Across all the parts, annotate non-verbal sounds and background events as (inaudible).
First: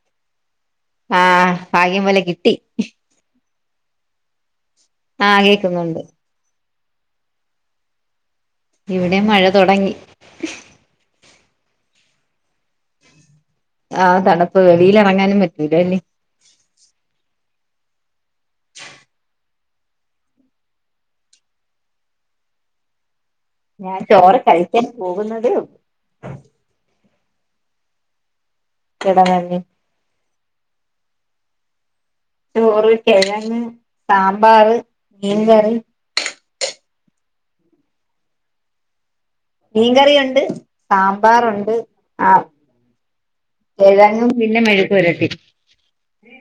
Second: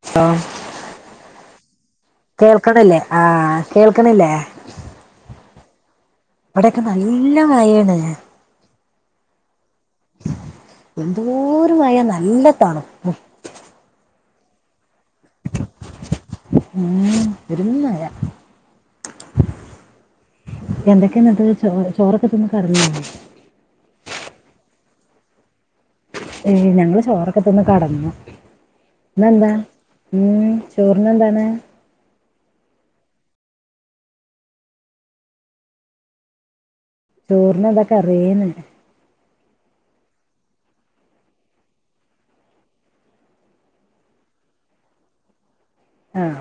(unintelligible) ആഹ് ഭാഗ്യം പോലെ കിട്ടി കേൾക്ണില്ലേ ആഹ് കേൾക്ണില്ലേ ആഹ് കേക്ന്നുണ്ട് ബെടൊക്കെ നല്ല മഴാണ് ഇവിടേം മഴ തൊടങ്ങി എന്തോര് മഴ നല്ല തണുപ്പും ആഹ് തണ്പ്പ് വെളിയിലെറങ്ങാനും പറ്റൂലല്ലേ ഉം പെരും മഴ എന്തൊക്കേന്നട്ട് ച്ചോ ചോറൊക്കെ തിന്ന് കടന്നൊ ഞാൻ ചോറ് കഴിക്കാൻ പോകുന്നതെയൊള്ളു ഏഹ് ഞങ്ങള് ചോറൊക്കെ തിന്ന് കടന്നു. ഇവിടെ ഇന്നെന്താ? തന്നെ ഇന്ന് ചോറിന് എന്താണ്? ചോറ് കെഴങ്ങ് സാമ്പാറ് മീൻകറി ചോറിനെന്താ കറീന്ന് മീൻകറിയുണ്ട് സാമ്പാറുണ്ട് ആ കിഴങ്ങും പിന്നെ മെഴുക് പെരട്ടി. ആഹ്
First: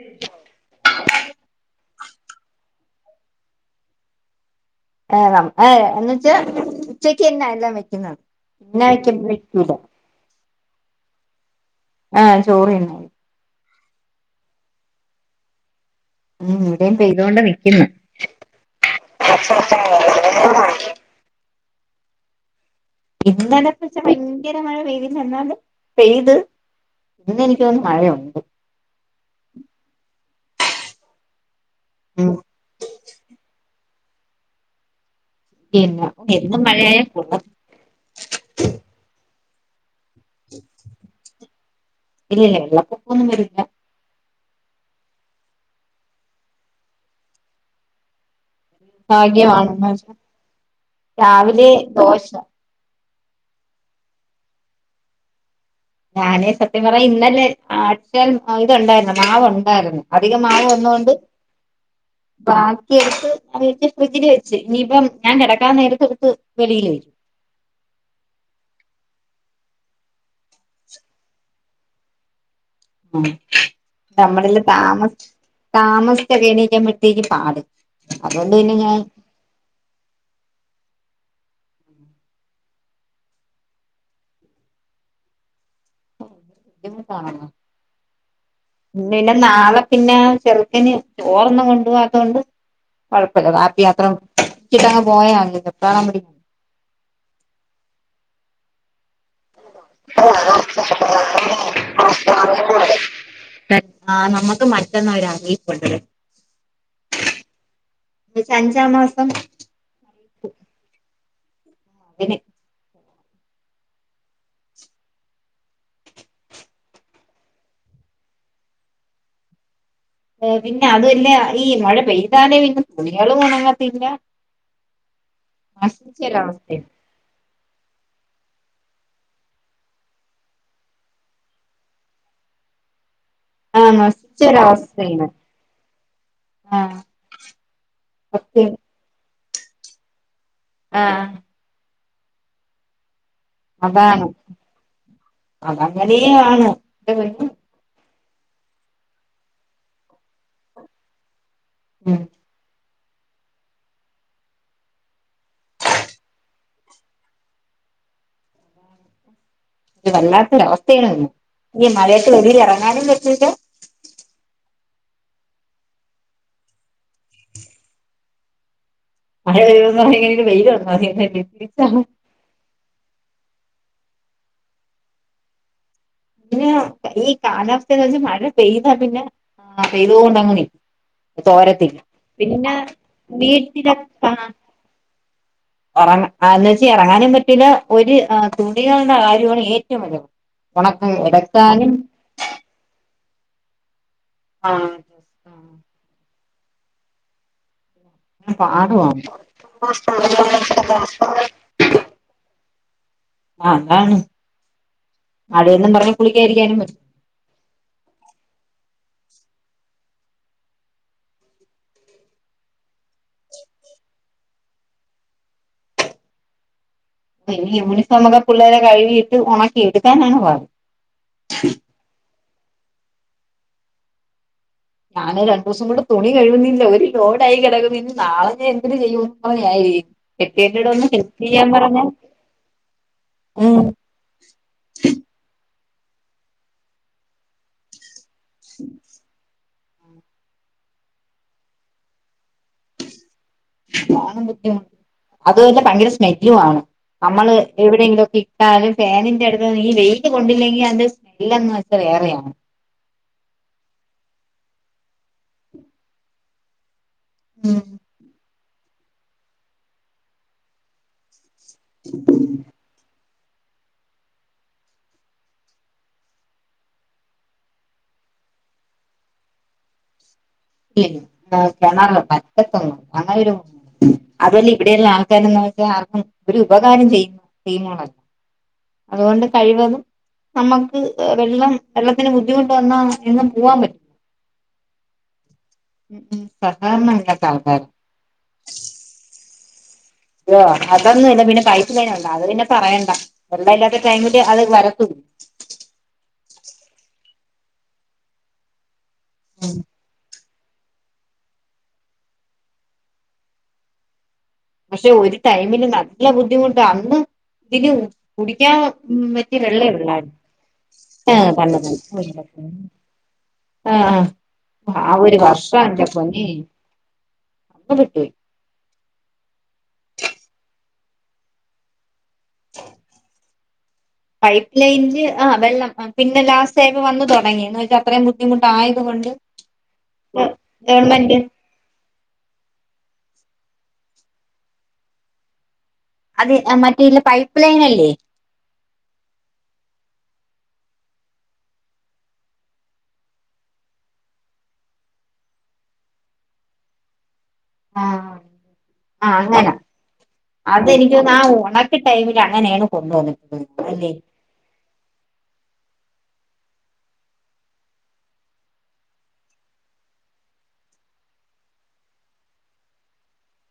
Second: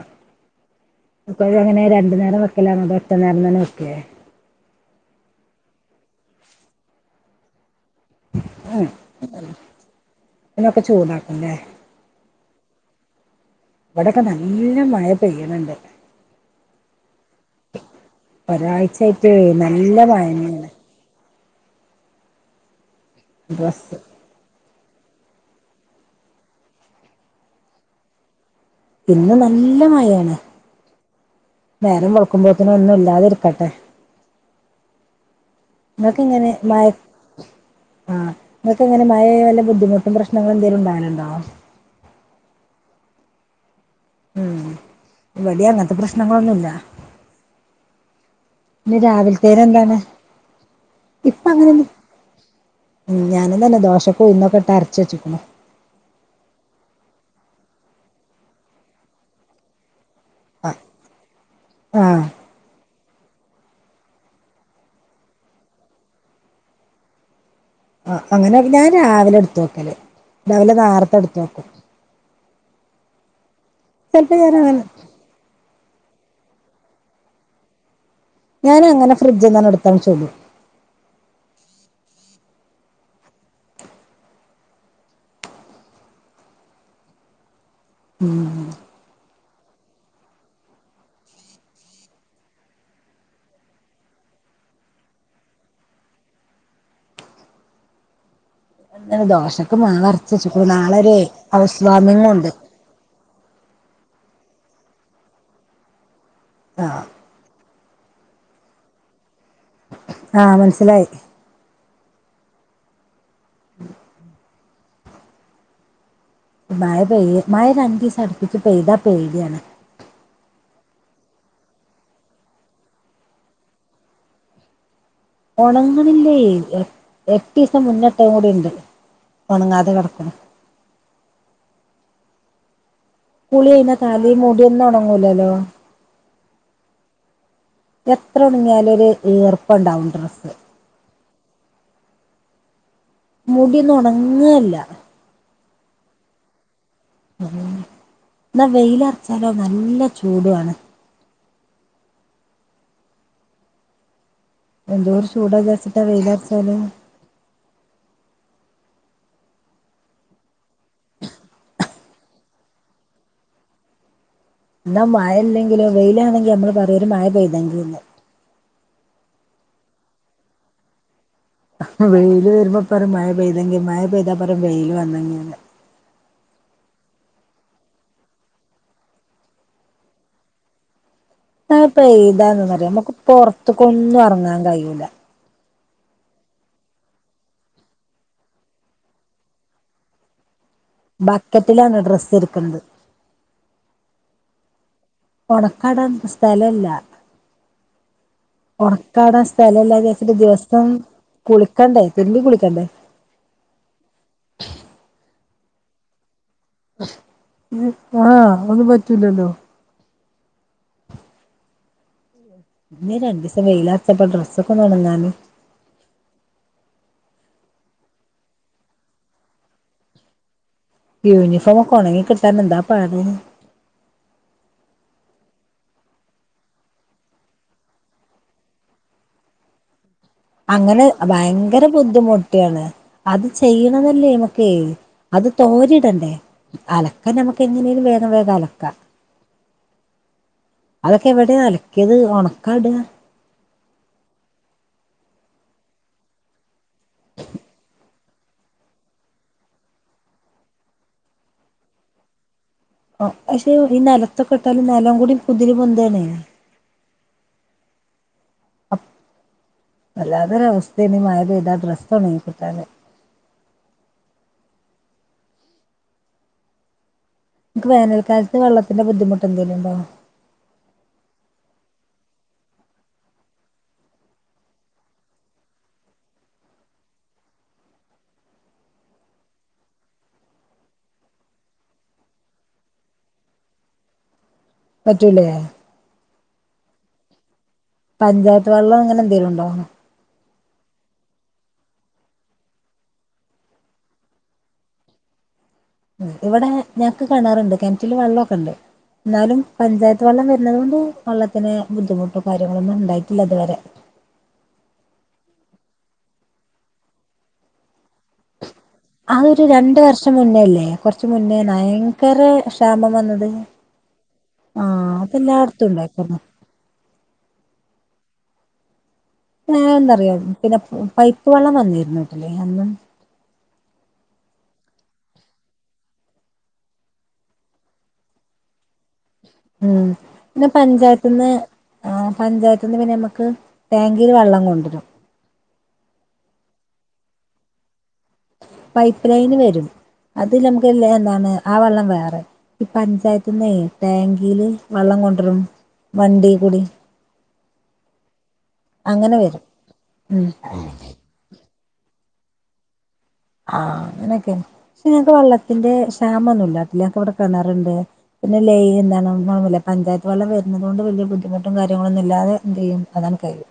അപ്പങ്ങനെ രണ്ട് നേരം വെക്കലാണോ അതോ ഒറ്റ നേരം തന്നെ വെക്കേ? ഏഹ് ഏഹ് എന്ന ച്ചാ ഉച്ചക്കന്നെല്ലാ (unintelligible) ഇതിനൊക്കെ ചൂടാക്കുംല്ലേ ആഹ് ചോറുതിന്നുന്നത്. ഇവിടെക്ക നല്ല മഴ പെയ്യ്ണിണ്ട്. ഉം ഈടെയും പെയ്യ്തോണ്ട് നിക്കുന്ന്. ഒരാഴ്ചയായിട്ട് നല്ല മഴന്നെയാണ് ഇന്നലെ ഡ്രസ്സ് പക്ഷെ ഭയ് ങ്കര മഴ പെയ്തില്ല എന്നാല് പെയ്ത് ഇന്ന് എനിക്കോന്ന് മഴയുണ്ട്. ഇന്ന് നല്ല മയാണ് നേരം ഉം വെൾക്കുമ്പോത്ത്ന് ഒന്നും ഇല്ലാതെരക്കട്ടെ പിന്നെ ങ്ങക്ക്ങ്ങനെ എന്നും മയ മഴയായ കൊള്ളാം ആഹ് ങ്ങക്കങ്ങനെ മഴേയാ വല്ല ബുദ്ധിമുട്ടും പ്രശ്നങ്ങളും ന്തെങ്കിലും ണ്ടാവല്ണ്ടോ ഇല്ല ഇല്ല വെള്ളപ്പൊക്കൊന്നും വരില്ല. ഉം ഇവടേം അങ്ങനത്തെ പ്രശ്നങ്ങളൊന്നുല്ല. ഇന്ന് രാവിൽത്തേന് ഭാഗ്യമാണെന്ന് എന്താന് വെച്ചാ ഇപ്പ രാവിലെ അങ്ങനെന്ന്. ദോശ ഉം ഞാനും തന്നെ ദോഷക് ഉയ്ന്നൊക്കെ ഇട്ടരച്ച് വെച്ച്ക്കണു. ഞാനേ സത്യം പറഞ്ഞ ഇന്നലെ ആട്ടേ ഇത് ഉണ്ടായിരുന്നു മാവ് ഉണ്ടായിരുന്നു. അധികം മാവ് വന്നോണ്ട്. ആഹ് ആഹ് ഭാക്കിയെടുത്ത് വീട്ട് ഫ്രിഡ്ജില് വെച്ച് ഇനിയിപ്പം ഞാൻ കെടക്കാൻ നേരത്ത് എട്ത്ത് വെളിയിൽ വരും. ആഹ് അങ്ങനെ എല്ലാ രാവിലെ എടുത്ത് വെക്കല് രാവിലെ നേർത്തെ എടുത്ത് വെക്കും. ഉം ചിലപ്പോ ഞാൻ നമ്മളില് അങ്ങനെ താമ താമസിച്ചെക്കെ എണീറ്റ് കഴിയുമ്പോഴത്തേക്കും പാട്. അതുകൊണ്ട് പിന്നെ ഞാൻ ഞാനങ്ങനെ ഫ്രിട്ജിന്നാണ്ട് എട്ത്താണ്ട് ചുടും. ഉം (unintelligible) നാളെ പിന്നെ ചെറ്ക്കെന് ചോർ ഒന്നും കൊണ്ട് പോവാതോണ്ട് കൊഴപ്പല്ല വാപ്പി അത്രം ഇട്ടങ്ങ് പോയാ മതിയല്ലോ (unintelligible) അന്ന ദോഷം. (unintelligible) ഹൗസ് വാമിങ്ങും ഉണ്ട് ആഹ നമ്മക്ക് മറ്റന്ന അറിയിപ്പണ്ടത് ആഹ ഇച്ച് അഞ്ചാം മാസം ആഹ് മനസിലായി. (unintelligible) (unintelligible) മഴ പെയ മഴ രണ്ടിസം അടുപ്പിച്ച് പെയ്താ പേടിയാണ്. ഓ പിന്നെ അതല്ല ഈ മഴ പെയ്താല് പിന്നെ തുണളും ഉണങ്ങത്തില്ല. ഒണങ്ങ്ണ് ഇല്ലെയ് നശിച്ചൊരവസ്ഥയാ എ എട്ടീസം മുന്നെ ഇട്ടെയ്കൂടി ഇണ്ട് ഒണങ്ങാതെ കെട്ക്ക്ണ് കുളി ആഹ് കഴിഞ്ഞാ തലിം മുടി ഒന്നും നശിച്ചൊരവസ്ഥയാണ് ഒങ്ങുലല്ലോ ആഹ് എത്ര സത്യം ഉണഞ്ഞാലും ഒരു ഈർപ്പ ഉണ്ടാവും ഡ്രസ്സ്. ആഹ് മുടിന്നും ഓണങ്ങേല്ല. അതങ്ങനെയാണ് എന്നാ വെയില് അറച്ചാലോ നല്ല ചൂടുംആണ്. ഉം എന്തോര് ചൂടാ വിചാര്ച്ച്ട്ടാ വെയിൽ അർച്ചാൽ ഇത് വല്ലാത്തൊര് അവസ്ഥയാണ് ഈ മഴയെത്ത് വെളിയിൽ എറങ്ങാനും പറ്റില്ല ഇന്നാ മഴ ഇല്ലെങ്കിലോ വെയിലാണെങ്കി നമ്മെൾ പറിം ഒര് മഴ പെയ്തെങ്കിന്ന് മഴ പെയ്യും ന്ന് പറഞ്ഞിട്ട് വെയില് വന്നു (unintelligible) വെല് വരുമ്പോ പറും മഴ പെയ്തെങ്കി മഴ പെയ്താപ്പറിം വെയിയില് വന്നെങ്കിൽ. പിന്നെ ഈ കാലാവസ്ഥെന്ന് വെച്ചാ മഴ പെയ്താ പിന്നെ ആഹ് പെയ്ത് കൊണ്ട് അങ്ങ് നി തോരത്തി പിന്നെ പെയ്താന്നറിയോ നമുക്ക് വീട്ടിലെ പൊറത്ത്ക്കൊന്നും കാണാ എറങ്ങാൻ കഴിയൂല ഉറങ്ങന്ന് വെച്ചാ ഇറങ്ങാനും പറ്റുല്ല ഒരു തുണികളുടെ കാര്യമാണ് ഏറ്റവും വല്ല ഉണ ബക്കറ്റിലാണ് ഡ്രസ്സ് ഇര്ക്ക്ണെത് ആഹ് ഒണക്കാടാം സ്ഥല ഇല്ല പാടുവാണ് ഓണക്കാടാൻ സ്ഥലംല്ലാ ച്ചിട്ട്. ദിവസം കുളിക്കണ്ടേ തിരിബിം കുളിക്കണ്ടെ? ആ അതാണ് മായെന്നും പറഞ് കുളിക്കായിരിക്കാനും പറ്റി ആ ഒന്നും പറ്റൂലല്ലോ? ഇനി രണ്ട്സം വെയില് അർച്ചപ്പം ഡ്രസ്സ് ഒന്ന് ഓണങ്ങാന്ന്. ഓഹ് ഈ യൂണിഫോമൊക്കെ പുള്ളാരെ കഴ്കിയിട്ട് ഒണക്കി എടുക്കാനാണ് പാട് യൂണിഫോമൊക്കെ ഒണങ്ങി കിട്ടാൻ എന്താ പണി ഞാൻ രണ്ടു ദിവസം കൊണ്ട് തുണി കഴുകുന്നില്ല ഒരു ലോഡായി കിടക്കുന്ന് ഇനി നാളെ എന്ത്ര് ചെയ്യും (unintelligible) അങ്ങനെ ഭയങ്കര ബുദ്ധിമുട്ട്ണ് അത് ഉം ചെയ്യണത്. (unintelligible) അത് തോരണ്ടണ്ടെ അലക്കല് നമുക്ക് എങിനെലുംവോകം. വോ അലക്ക അതൊക്കെ എവിടെ അലക്കിയത് ഉണക്കാടാ? (unintelligible) അത് ഭയങ്കര സ്മെല്ലു ആണ് നമ്മള് എവിടെയെങ്കിലും ഇട്ടാലും ഫാനിൻന്റെ അടുത്ത് നീ വെയിൽ കൊണ്ടില്ലെങ്കിൽ സ് എല്ലന്ന് വെച്ചാൽ വേറെയാണ്. ഓ പക്ഷെ ഈ നെലത്തൊക്കെ ഇട്ടാലും നെലം കൂടി കുതിര് പൊന്താണെ ഉം അപ്പ വല്ലാതൊരു അവസ്ഥയണ് മഴ പെയ്ത ഡ്രസ്സ്ഉണങ്ങികിട്ടാൻ. ക് വേനൽകലത്ത് വെള്ളത്തിന്റെ ബുദ്ധിമുട്ട് എന്തേലും ഉണ്ടോ? ഇല്ലെയ് കിണറൊ പറ്റത്തൊ അങ്ങനൊരു അതുവല്ല ഇവിടെയെള്ള ആൾക്കാരന്ന്ച്ചാൽ ആർക്കും ഒരു ഉപകാരം ചെയ്യ്ന്നാ ടീമോളല്ല അതോണ്ട് കഴിവതും നമ്മക്ക് വെള്ളം വെള്ളത്തിന് ബുദ്ധിമുട്ട് വന്നാ എങ്ങ് പൂവാൻ പറ്റും പറ്റൂല്ല ഞാന് ഉം ഉം സഹകരണമില്ലാത്ത ആൾക്കാര് പഞ്ചായത്ത് വള്ളം അങ്ങനെന്തെലും ഉണ്ടോ? ഓഹ് അതൊന്നും ഇല്ല. പിന്നെ പൈപ്പ് ലൈനോണ്ട് അതുപിന്നെ പറയണ്ട. വെള്ളമില്ലാത്ത ടൈമില് അത് വരത്തു ഇവടെ ഞങ്ങക്ക് കെണറുണ്ട് കിണറ്റില് വെള്ളമൊക്കെ ഉണ്ട് എന്നാലും ഉം പഞ്ചായത്ത് വെള്ളം വരുന്നുന്നത്കൊണ്ട് വെള്ളത്തിന് ബുദ്ധിമുട്ടും കാര്യങ്ങളൊന്നും ഉണ്ടായിട്ടില്ല ഇതുവരെ. പക്ഷേ ഒരു ടൈമില് നല്ല ബുദ്ധിമുട്ടാ അന്ന് ഇതിന് കുടിക്കാൻ അത് പറ്റിയ ഒരു രണ്ട് വർഷം വെള്ളമേയുള്ളാരുന്നു മുന്നേ അല്ലേ കുറച്ച് ആ മുന്നേ (unintelligible) ഭയങ്കര ക്ഷാമം വന്നത് ആഹ അഹ ആഹ് ആ ഒരു വർഷം അതെല്ലായിടത്തും എന്റെ ഉണ്ടായിക്കോളും പൊന്നെ (unintelligible) ഞാന ഒന്നറിയാം പിന്നെ പൈപ്പ് വെള്ളം വന്നിരുന്നു കേട്ടില്ലേ അന്ന് പൈപ്പ് ലൈനില് ആ വെള്ളം പിന്നെ ലാസ്റ്റ് ടൈം വന്നു തുടങ്ങി എന്ന് വച്ചാ അത്രയും ബുദ്ധിമുട്ട് ആയതുകൊണ്ട് ഉം പിന്നെ പഞ്ചായത്തിന്ന് ആ പഞ്ചായത്തന്ന് പിന്നെ നമുക്ക് ടാങ്കിൽ വെള്ളം കൊണ്ട്രു അത് മറ്റേല്ല പൈപ്പ് ലൈനല്ലേ പൈപ്പ് ലൈന് വരും. അത് ഞമ്മക്ക് എന്താണ് ആ വെള്ളം വേറെ ഈ പഞ്ചായത്തന്ന ടാങ്കിയില് വെള്ളം കൊണ്ടരും വണ്ടി കൂടി ആഹ് ആ അങ്ങനെ വരും അങ്ങനാ ഉം അത് ഇനി എനിക്ക് തോന്നുന്ന ആ ഉണക്ക ടൈമിൽ അങ്ങനെയണ് കൊണ്ട് പൊന്നെ ആഹ് അങ്ങനൊക്കെന്നെ പക്ഷെ ഞങ്ങക്ക് വെള്ളത്തിന്റെ ക്ഷാമൊന്നുല്ല (unintelligible) പിന്നെ ലേ എന്താണ് പഞ്ചായത്ത് വെള്ളം വരുന്നത് കൊണ്ട് വലിയ ബുദ്ധിമുട്ടും കാര്യങ്ങളൊന്നും ഇല്ലാതെ ന്തേയ്യ്യും അതാണ് കാര്യം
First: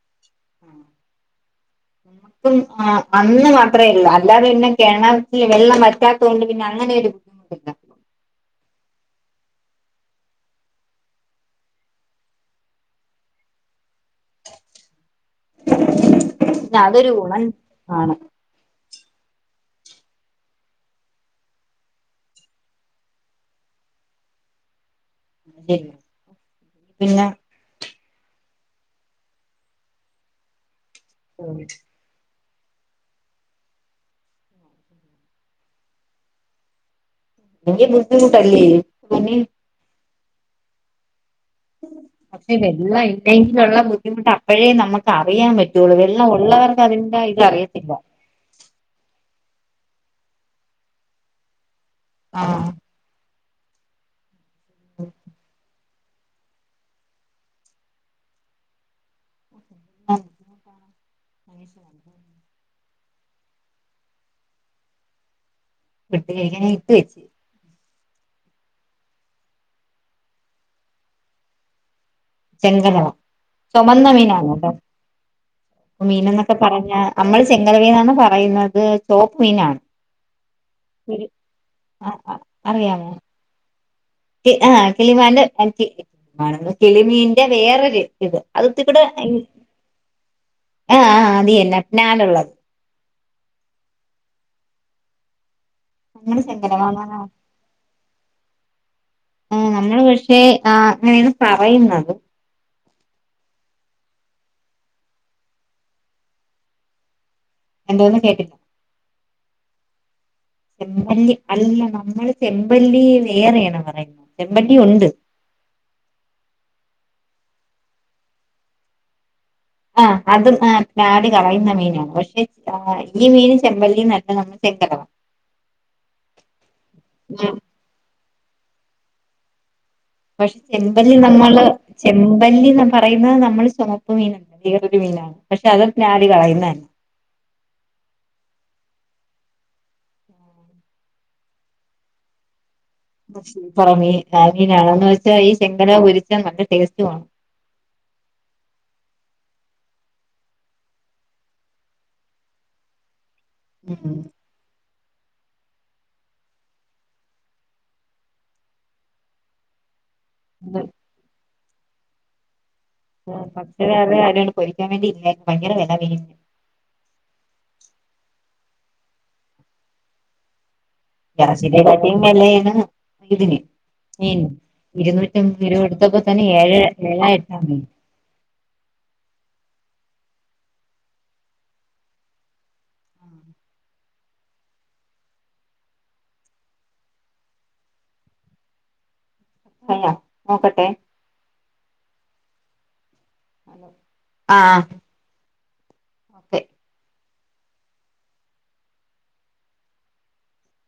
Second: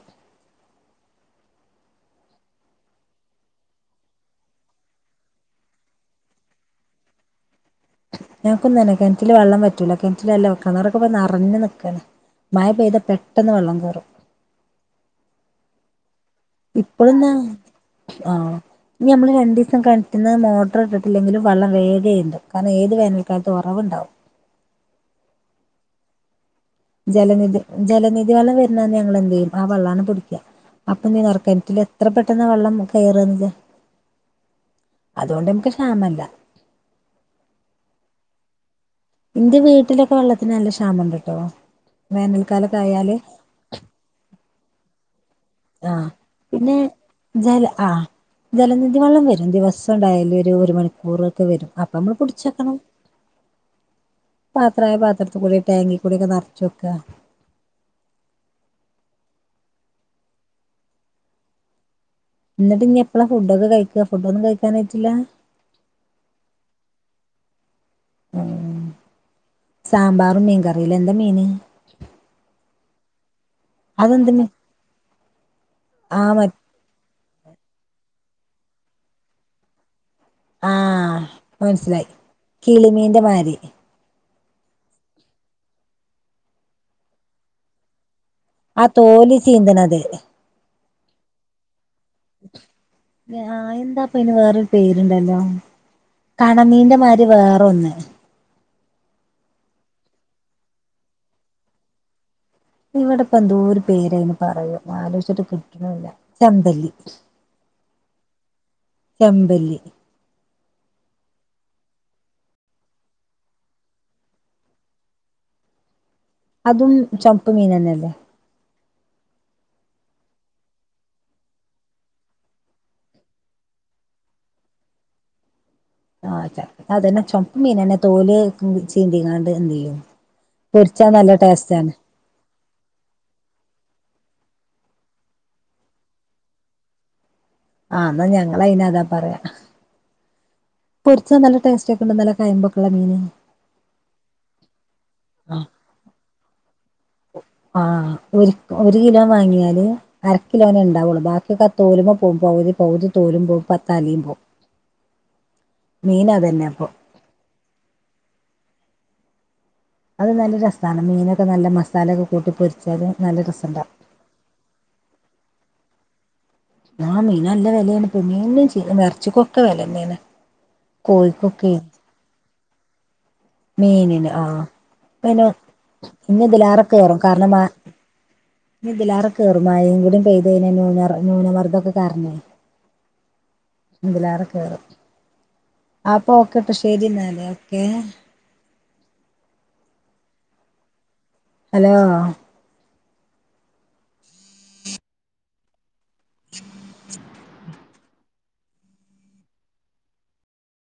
(inaudible) ഉം ആ അന്ന് മാത്രമേ ഉള്ളൂ അല്ലാതെ പിന്നെ കിണത്തിന് വെള്ളം വറ്റാത്ത കൊണ്ട് പിന്നെ അങ്ങനെരു ഇല്ലാ ഞക്കൊന്നെ കിണറ്റില് വെള്ളം വറ്റൂല കിണറ്റിലല്ല കിണരൊക്കെപ നിറഞ്ഞു നിക്കാണ് മയ പെയ്താ പെട്ടെന്ന് വെള്ളം കേറും ഇപ്പോഴൊന്ന് ! ആഹ് ഇനി നമ്മള് രണ്ടീസം കയറ്റിന്ന് മോട്ടർ ഇട്ടെങ്കിലും വള്ളം വേഗേ ന്തും കാരണം ഏത് വേനൽക്കാലും ഒറവ്ണ്ടാവും (inaudible) ജലനിധി ജലനിധി വെള്ളം വരുന്നന്ന് ഞങ്ങളെന്തെയും ആ വെള്ളമാണ് കുടിക്കുക അപ്പൊ (unintelligible) എത്ര പെട്ടെന്ന് വെള്ളം കയറലില്ല അതുകൊണ്ട് നമുക്ക്ക്ഷാമം ഇല്ല എങ്കിൽ ബദ്ധിമുട്ടല്ലേ എന്റെ വീട്ടിലൊക്കെ വെള്ളത്തിന് നല്ല ക്ഷാമം ഉണ്ട് കേട്ടോ പക്ഷേ വെള്ളം ഇല്ലെങ്കിൽ ഉള്ള ബുദ്ധിമുട്ട് അപ്പോഴേ നമുക്ക് അറിയാൻ പറ്റും ആഹ് വെള്ളം പിന്നെ ഉള്ളവർക്ക് അതിന്റെ ഇത് ജല അറിയത്തില്ല ആഹ് ജലനിധി വെള്ളം വരും ദിവസം ഉണ്ടായാലു ഒരു മണിക്കൂറ് ഒക്കെ വരും അപ്പൊ നമ്മള് പിടിച്ചക്കണം പാത്രമായ പാത്രത്തി കൂടി ടാങ്കി കൂടെക്കെ നിറച്ച് വെക്ക ആഹ് എന്നിട്ട് ഇനി എപ്പഴാ ഫുഡക്കെ കഴിക്കുക ഫുഡൊന്നും കഴിക്കാനായിട്ടില്ല (unintelligible) ആ സാമ്പാറും മീൻകറിയില എന്താ മീന് ചെങ്കരവ ചൊമന്ന അതെന്ത് മീൻ മീനാണ് കേട്ടോ മീൻ ആഹ് മ എന്നൊക്കെ പറഞ്ഞാ നമ്മൾ ചെങ്കരവെന്നാണ് പറയുന്നത് ടോപ് മീനാ ആഹ് ആ ആഹ് അറിയാമോ വാരി തീ ആ കിളിമാന്റെ (unintelligible) കിളിമീന്റെ വേറൊരു ഇത് അത് ഇത്തി ആ കൂടെ തോല് ചീന്തണത് ആ ആ അത് തന്നെ നാനൊള്ളത് പേ ആ എന്താപ്പ ഇന് വേറൊരു പേരുണ്ടല്ലോ അങ്ങനെ കണമീന്റെ ശങ്കരമാമാ മാരി വേറെ ഒന്ന് ആ നമ്മള് പക്ഷേ ആ അങ്ങനെയാണ് പറയുന്നതും ഇവിടെപ്പ എന്തോരു പേരയ്ന് പറയും ആലോചിച്ചിട്ട് കിട്ടണില്ല ചെമ്പല്ലി. എന്തോന്ന് കേട്ടി ചെമ്പല്ലി ചെമ്പല്ലി അല്ല നമ്മള് ചെമ്പല്ലി വേറെയണ്പറയുന്നത് ചെമ്പല്ലി ഉണ്ട്. അതും ചപ്പ് മീനന്നല്ലേ ആ അതും ആ നാടി കളയുന്ന മീനാണ് പക്ഷെ ഈ മീൻ ചെമ്പല്ലി നല്ല ടേസ്റ്റാകരം. (inaudible) ആഹ് അതെ അതന്നെ ചൊമപ്പ് മീനന്നെ തോല് ചീന്തിങ്ങാണ്ട് എന്ത്യ്യും. പക്ഷെ ചെമ്പല്ലി നമ്മള് ചെമ്പല്ലിന്ന് പറയുന്ന നമ്മള് ചുമപ്പ് മീന വേറൊരു മീനാണ് പക്ഷെ അത് ഞാര് കളയുന്നന്നെ ആ എന്നാ ഞങ്ങൾ അയിന അതാ പറയാ പൊരിച്ച നല്ല ടേസ്റ്റ് ഒക്കെ ഉണ്ട് നല്ല കയമ്പൊക്കള്ള മീന സൂപ്പറ മീൻ മീനാണന്ന് വെച്ചാ ഈ ചെങ്കലവ പൊരിച്ചാ നല്ല ടേസ്റ്റ് വാണ് ആഹ് ഒരു ഒരു കിലോ വാങ്ങിയാല് അരക്കിലോനെ ണ്ടാവൊള്ളൂ ബാക്കിഒക്കെ ആതോലുമ്മെ പോകും പകുതി പകുതി തോലും പോവും. ഉം തലിം പോകും മീനതന്നഅപ്പൊ അത് നല്ല രസാണ് മീനൊക്കെ നല്ല മസാലയൊക്കെ കൂട്ടി പൊരി പക്ഷേ അത് ആരാണ്ട് പൊരിക്കാൻ വേണ്ടി ഇല്ലായിരിക്കും ഭയങ്കര വെല മീന് ആ മീൻ നല്ല വെലേണ് ഇപ്പൊ മീനും എറച്ചിക്കൊക്കെ വെലന്നേണ്. ഗ്യാസിന്റെ ക്കാട്ടീം വെലേണ് ഇതിന്. മീനിന് ആഹ് പിന്നെ ഇരുന്നൂറ്റമ്പത് രൂപ എടുത്തപ്പോ തന്നെ ഇനി ഏഴോ ഇതിലേറെ കേറും കാരണം എട്ടാ മ മീൻ ഇനി ഇതിലാറെ കേറും മയിംകൂട പെയ്ത് ന്യുനർ ന്യൂനമർദ്ദംക്കെ കാരണെ ഇതിലേറെ കേറും അപ്പൊ ഓക്കെട്ടോ ശരി ന്നാല് ഓക്കേ. കഴിഞ്ഞ നോക്കട്ടെ ഹലോ ആഹ് (unintelligible)